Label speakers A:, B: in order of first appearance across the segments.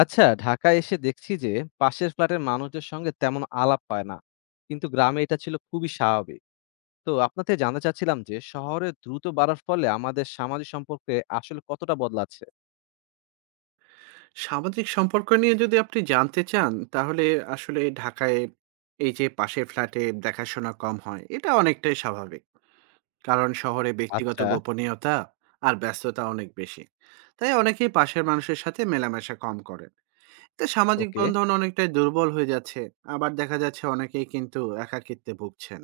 A: আচ্ছা, ঢাকায় এসে দেখছি যে পাশের ফ্ল্যাটের মানুষদের সঙ্গে তেমন আলাপ হয় না, কিন্তু গ্রামে এটা ছিল খুবই স্বাভাবিক। তো আপনাতে জানতে চাচ্ছিলাম যে শহরে দ্রুত বাড়ার ফলে আমাদের সামাজিক সম্পর্কে আসলে কতটা বদলাচ্ছে।
B: সামাজিক সম্পর্ক নিয়ে যদি আপনি জানতে চান, তাহলে আসলে ঢাকায় এই যে পাশের ফ্ল্যাটে দেখাশোনা কম হয়, এটা অনেকটাই স্বাভাবিক। কারণ শহরে ব্যক্তিগত
A: আচ্ছা।
B: গোপনীয়তা আর ব্যস্ততা অনেক বেশি। তাই অনেকেই পাশের মানুষের সাথে মেলামেশা কম করেন। এতে সামাজিক
A: ওকে।
B: বন্ধন অনেকটাই দুর্বল হয়ে যাচ্ছে। আবার দেখা যাচ্ছে অনেকেই কিন্তু একাকিত্বে ভুগছেন।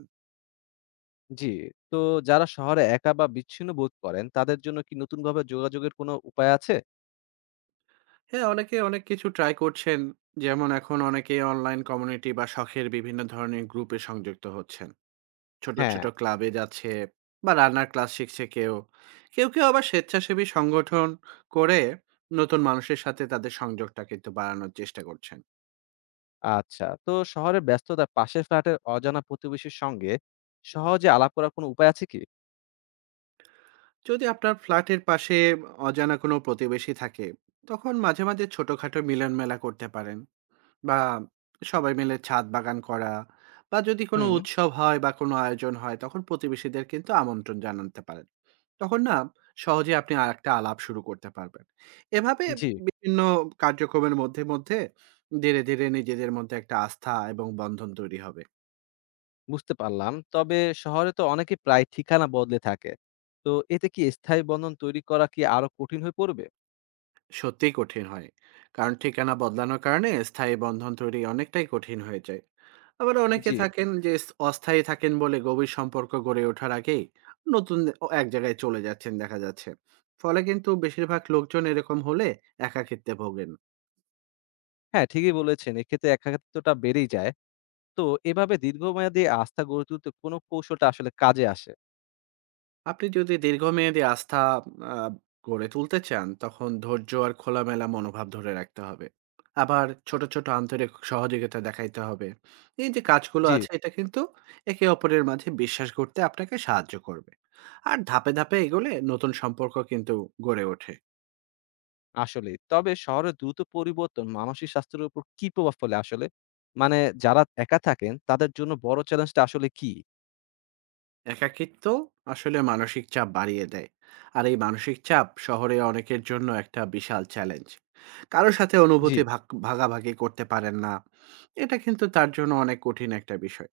A: জি। তো যারা শহরে একা বা বিচ্ছিন্ন বোধ করেন তাদের জন্য কি নতুন ভাবে যোগাযোগের কোনো উপায় আছে?
B: হ্যাঁ, অনেকে অনেক কিছু ট্রাই করছেন। যেমন এখন অনেকেই অনলাইন কমিউনিটি বা শখের বিভিন্ন ধরনের গ্রুপে সংযুক্ত হচ্ছেন। ছোট,
A: হ্যাঁ।
B: ছোট ক্লাবে যাচ্ছে বা রান্নার ক্লাস শিখছে কেউ। কেউ, কেউ আবার স্বেচ্ছাসেবী সংগঠন করে নতুন মানুষের সাথে তাদের সংযোগটা কিন্তু বাড়ানোর চেষ্টা করছেন।
A: আচ্ছা, তো শহরের ব্যস্ততার পাশের ফ্ল্যাটের অজানা প্রতিবেশীর সঙ্গে সহজে আলাপ করার কোনো উপায় আছে কি?
B: যদি আপনার ফ্ল্যাটের পাশে অজানা কোনো প্রতিবেশী থাকে, তখন মাঝে, মাঝে ছোটখাটো মিলনমেলা করতে পারেন। বা সবাই মিলে ছাদ বাগান করা বা যদি কোনো
A: হুম।
B: উৎসব হয় বা কোনো আয়োজন হয় তখন প্রতিবেশীদের কিন্তু আমন্ত্রণ জানাতে পারেন। তখন না সহজে আপনি আর একটা আলাপ শুরু করতে পারবেন এভাবে
A: জি।
B: বিভিন্ন কার্যক্রমের মধ্যে মধ্যে ধীরে ধীরে নিজেদের মধ্যে একটা আস্থা এবং বন্ধন তৈরি হবে।
A: বুঝতে পারলাম। তবে শহরে তো অনেকে প্রায় ঠিকানা বদলে থাকে। তো এতে কি স্থায়ী বন্ধন তৈরি করা কি আরো কঠিন হয়ে পড়বে?
B: সত্যিই কঠিন হয়, কারণ ঠিকানা বদলানোর কারণে স্থায়ী বন্ধন তৈরি অনেকটাই কঠিন হয়ে যায়। আবার অনেকে
A: জি।
B: থাকেন যে অস্থায়ী থাকেন বলে গভীর সম্পর্ক গড়ে ওঠার আগেই এক জায়গায় চলে যাচ্ছেন দেখা যাচ্ছে। ফলে কিন্তু বেশিরভাগ লোকজন এরকম হলে একাকিত্বে ভোগেন।
A: হ্যাঁ, ঠিকই বলেছেন। এক্ষেত্রে একাকিত্বটা বেড়েই যায়। তো এভাবে দীর্ঘমেয়াদী আস্থা গড়ে তুলতে কোন কৌশলটা আসলে কাজে আসে?
B: আপনি যদি দীর্ঘমেয়াদী আস্থা আ গড়ে তুলতে চান, তখন ধৈর্য আর খোলামেলা মনোভাব ধরে রাখতে হবে। আবার ছোট, ছোট আন্তরিক সহযোগিতা দেখাইতে হবে। এই যে কাজগুলো
A: জি।
B: আছে এটা কিন্তু একে অপরের মাঝে বিশ্বাস গড়তে আপনাকে সাহায্য করবে। আর ধাপে, ধাপে এগোলে নতুন সম্পর্ক কিন্তু গড়ে ওঠে।
A: আসলেই। তবে শহরের দ্রুত পরিবর্তন মানসিক স্বাস্থ্যের উপর কি প্রভাব ফেলে আসলে? মানে যারা একা থাকেন তাদের জন্য বড় চ্যালেঞ্জটা আসলে কি?
B: একাকিত্ব আসলে মানসিক চাপ বাড়িয়ে দেয়। আর এই মানসিক চাপ শহরে অনেকের জন্য একটা বিশাল চ্যালেঞ্জ। কারো সাথে
A: জি।
B: অনুভূতি ভাগাভাগি করতে পারেন না, এটা কিন্তু তার জন্য অনেক কঠিন একটা বিষয়।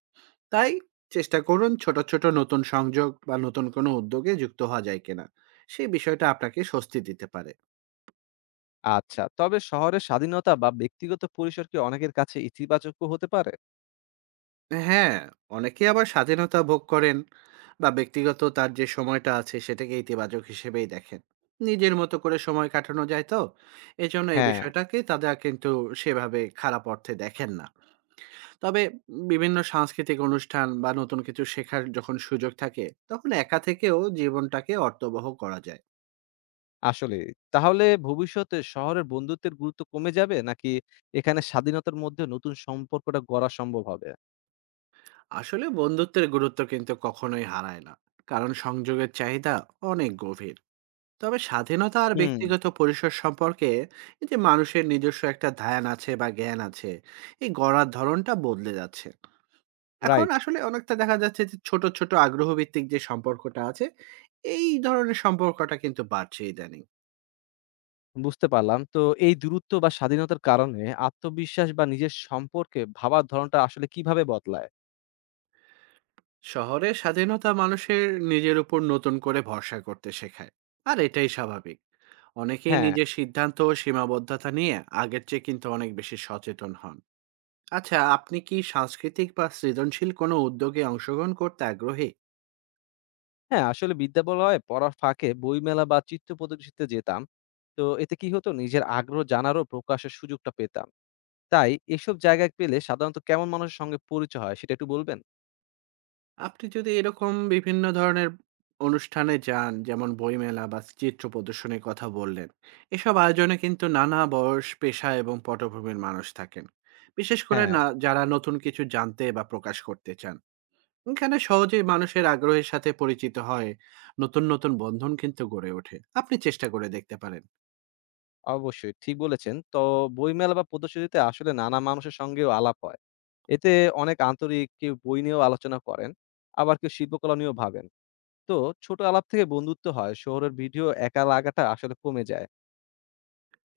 B: তাই চেষ্টা করুন ছোট ছোট নতুন সংযোগ বা নতুন কোনো উদ্যোগে যুক্ত হওয়া যায় কিনা, সেই বিষয়টা আপনাকে স্বস্তি দিতে পারে।
A: আচ্ছা। তবে শহরের স্বাধীনতা বা ব্যক্তিগত পরিসর কি অনেকের কাছে ইতিবাচকও হতে পারে?
B: হ্যাঁ, অনেকে আবার স্বাধীনতা ভোগ করেন বা ব্যক্তিগত তার যে সময়টা আছে সেটাকে ইতিবাচক হিসেবেই দেখেন। নিজের মতো করে সময় কাটানো যায় তো। এজন্য এই
A: হ্যাঁ।
B: বিষয়টাকে তারা কিন্তু সেভাবে খারাপ অর্থে দেখেন না। তবে বিভিন্ন সাংস্কৃতিক অনুষ্ঠান বা নতুন কিছু শেখার যখন সুযোগ থাকে তখন একা থেকেও জীবনটাকে অর্থবহ করা যায়।
A: আসলেই। তাহলে ভবিষ্যতে শহরের বন্ধুত্বের গুরুত্ব কমে যাবে নাকি এখানে স্বাধীনতার মধ্যে নতুন সম্পর্কটা গড়া সম্ভব হবে?
B: আসলে বন্ধুত্বের গুরুত্ব কিন্তু কখনোই হারায় না। কারণ সংযোগের চাহিদা অনেক গভীর। তবে স্বাধীনতা আর
A: হুম।
B: ব্যক্তিগত পরিসর সম্পর্কে এই যে মানুষের নিজস্ব একটা ধ্যান আছে বা জ্ঞান আছে, এই গড়ার ধরনটা বদলে যাচ্ছে। এখন
A: রাইট।
B: আসলে অনেকটা দেখা যাচ্ছে যে ছোট ছোট আগ্রহভিত্তিক যে সম্পর্কটা আছে, এই ধরনের সম্পর্কটা কিন্তু বাড়ছে ইদানিং।
A: বুঝতে পারলাম। তো এই দূরত্ব বা স্বাধীনতার কারণে আত্মবিশ্বাস বা নিজের সম্পর্কে ভাবার ধরনটা আসলে কিভাবে বদলায়?
B: শহরে স্বাধীনতা মানুষের নিজের উপর নতুন করে ভরসা করতে শেখায়, আর এটাই স্বাভাবিক। অনেকেই
A: হ্যাঁ।
B: নিজের সিদ্ধান্ত ও সীমাবদ্ধতা নিয়ে আগের চেয়ে কিন্তু অনেক বেশি সচেতন হন। আচ্ছা, আপনি কি সাংস্কৃতিক বা সৃজনশীল কোনো উদ্যোগে অংশগ্রহণ করতে আগ্রহী?
A: হ্যাঁ, আসলে বিদ্যালয়ে পড়ার ফাঁকে বইমেলা বা চিত্র প্রদর্শনীতে যেতাম। তো এতে কি হতো, নিজের আগ্রহ জানারও প্রকাশের সুযোগটা পেতাম। তাই এসব জায়গায় পেলে সাধারণত কেমন মানুষের সঙ্গে পরিচয় হয় সেটা একটু বলবেন?
B: আপনি যদি এরকম বিভিন্ন ধরনের অনুষ্ঠানে যান, যেমন বইমেলা বা চিত্র প্রদর্শনীর কথা বললেন, এসব আয়োজনে কিন্তু নানা বয়স, পেশা এবং পটভূমির মানুষ থাকেন। বিশেষ করে
A: হ্যাঁ।
B: না যারা নতুন কিছু জানতে বা প্রকাশ করতে চান। এখানে সহজেই মানুষের আগ্রহের সাথে পরিচিত হয়, নতুন, নতুন বন্ধন কিন্তু গড়ে ওঠে। আপনি চেষ্টা করে দেখতে পারেন।
A: অবশ্যই ঠিক বলেছেন। তো বইমেলা বা প্রদর্শনীতে আসলে নানা মানুষের সঙ্গেও আলাপ হয়। এতে অনেক আন্তরিক, কেউ বই নিয়েও আলোচনা করেন, আবার কেউ শিল্পকলা নিয়েও ভাবেন। তো ছোট আলাপ থেকে বন্ধুত্ব হয়। শহরের ভিডিও একা লাগাটা আসলে কমে যায়।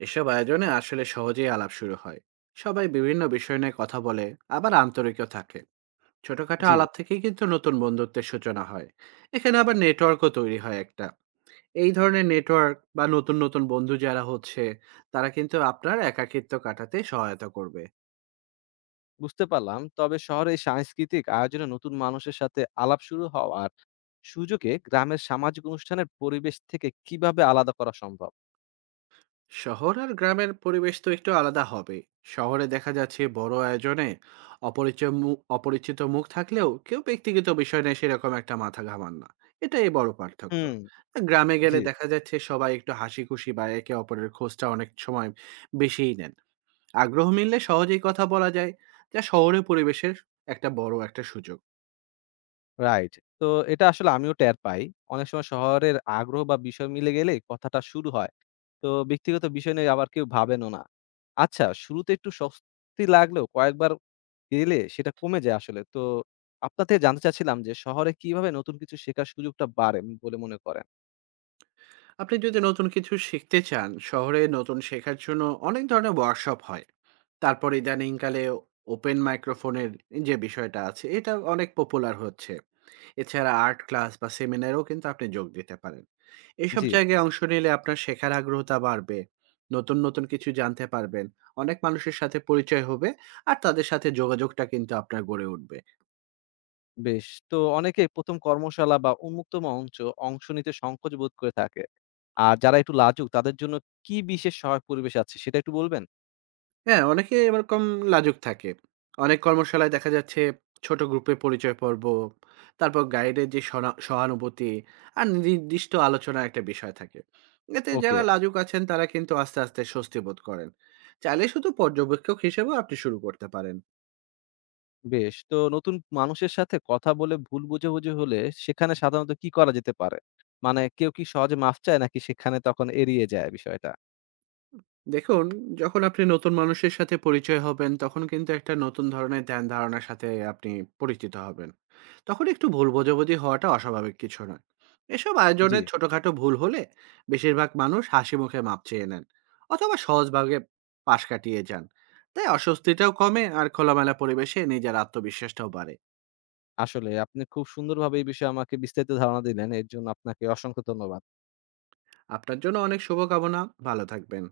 B: এসব আয়োজনে আসলে সহজেই আলাপ শুরু হয়। সবাই বিভিন্ন বিষয় নিয়ে কথা বলে, আবার আন্তরিকও থাকে। ছোটখাটো
A: জি।
B: আলাপ থেকেই কিন্তু নতুন বন্ধুত্বের সূচনা হয়। এখানে আবার নেটওয়ার্কও তৈরি হয় একটা। এই ধরনের নেটওয়ার্ক বা নতুন নতুন বন্ধু যারা হচ্ছে, তারা কিন্তু আপনার একাকিত্ব কাটাতে সহায়তা করবে।
A: বুঝতে পারলাম। তবে শহরে এই সাংস্কৃতিক আয়োজনে নতুন মানুষের সাথে আলাপ শুরু হওয়ার সুযোগে গ্রামের সামাজিক অনুষ্ঠানের পরিবেশ থেকে কিভাবে আলাদা করা সম্ভব?
B: শহর আর গ্রামের পরিবেশ তো একটু আলাদা হবে। শহরে দেখা যাচ্ছে বড় আয়োজনে অপরিচয় মুখ অপরিচিত মুখ থাকলেও কেউ ব্যক্তিগত বিষয় নিয়ে সেরকম একটা মাথা ঘামান না, এটাই বড় পার্থক্য।
A: হুম।
B: আর গ্রামে
A: জি।
B: গেলে দেখা যাচ্ছে সবাই একটু হাসি খুশি বা একে অপরের খোঁজটা অনেক সময় বেশিই নেন। আগ্রহ মিললে সহজেই কথা বলা যায়, যা শহরের পরিবেশের একটা বড় একটা সুযোগ।
A: রাইট। তো এটা আসলে আমিও টের পাই। অনেক সময় শহরের আগ্রহ বা বিষয় মিলে গেলে কথাটা শুরু হয়। তো ব্যক্তিগত বিষয় নিয়ে আবার কেউ ভাবেনও না। আচ্ছা, শুরুতে একটু স্বস্তি লাগলেও কয়েকবার গেলে সেটা কমে যায় আসলে। তো আপনার থেকে জানতে চাচ্ছিলাম যে শহরে কিভাবে নতুন কিছু শেখার সুযোগটা বাড়ে বলে মনে করেন?
B: আপনি যদি নতুন কিছু শিখতে চান, শহরে নতুন শেখার জন্য অনেক ধরনের ওয়ার্কশপ হয়। তারপর ইদানিংকালে ওপেন মাইক্রোফোনের যে বিষয়টা আছে এটা অনেক পপুলার হচ্ছে। এছাড়া আর্ট ক্লাস বা সেমিনারেও কিন্তু আপনি যোগ দিতে পারেন। এসব
A: জি।
B: জায়গায় অংশ নিলে আপনার শেখার আগ্রহটা বাড়বে, নতুন নতুন কিছু জানতে পারবেন, অনেক মানুষের সাথে পরিচয় হবে, আর তাদের সাথে যোগাযোগটা কিন্তু আপনার গড়ে উঠবে।
A: বেশ। তো অনেকে ১ম কর্মশালা বা উন্মুক্ত মঞ্চ অংশ নিতে সংকোচ বোধ করে থাকে। আর যারা একটু লাজুক তাদের জন্য কি বিশেষ সহায়ক পরিবেশ আছে সেটা একটু বলবেন?
B: হ্যাঁ, অনেকে এরকম লাজুক থাকে। অনেক কর্মশালায় দেখা যাচ্ছে ছোট গ্রুপে পরিচয় পর্ব, তারপর গাইডের যে সহানুভূতি আর নির্দিষ্ট আলোচনার একটা বিষয় থাকে। এতে
A: ওকে।
B: যারা লাজুক আছেন তারা কিন্তু আস্তে, আস্তে স্বস্তি বোধ করেন। চাইলে শুধু পর্যবেক্ষক হিসেবেও আপনি শুরু করতে পারেন।
A: বেশ। তো নতুন মানুষের সাথে কথা বলে ভুল বোঝাবুঝি হলে সেখানে সাধারণত কি করা যেতে পারে? মানে কেউ কি সহজে মাফ চায় নাকি সেখানে তখন এড়িয়ে যায় বিষয়টা?
B: দেখুন, যখন আপনি নতুন মানুষের সাথে পরিচয় হবেন তখন কিন্তু একটা নতুন ধরনের ধ্যান ধারণার সাথে আপনি পরিচিত হবেন। তখন একটু ভুল বোঝাবুঝি হওয়াটা অস্বাভাবিক কিছু নয়। এসব
A: জি।
B: আয়োজনে ছোটখাটো ভুল হলে বেশিরভাগ মানুষ হাসি মুখে মাপ চেয়ে নেন, অথবা সহজভাবে পাশ কাটিয়ে যান। তাই অস্বস্তিটাও কমে আর খোলামেলা পরিবেশে নিজের আত্মবিশ্বাসটাও বাড়ে।
A: আসলে আপনি খুব সুন্দরভাবে এই বিষয়ে আমাকে বিস্তারিত ধারণা দিলেন। এর জন্য আপনাকে অসংখ্য ধন্যবাদ।
B: আপনার জন্য অনেক শুভকামনা। ভালো থাকবেন।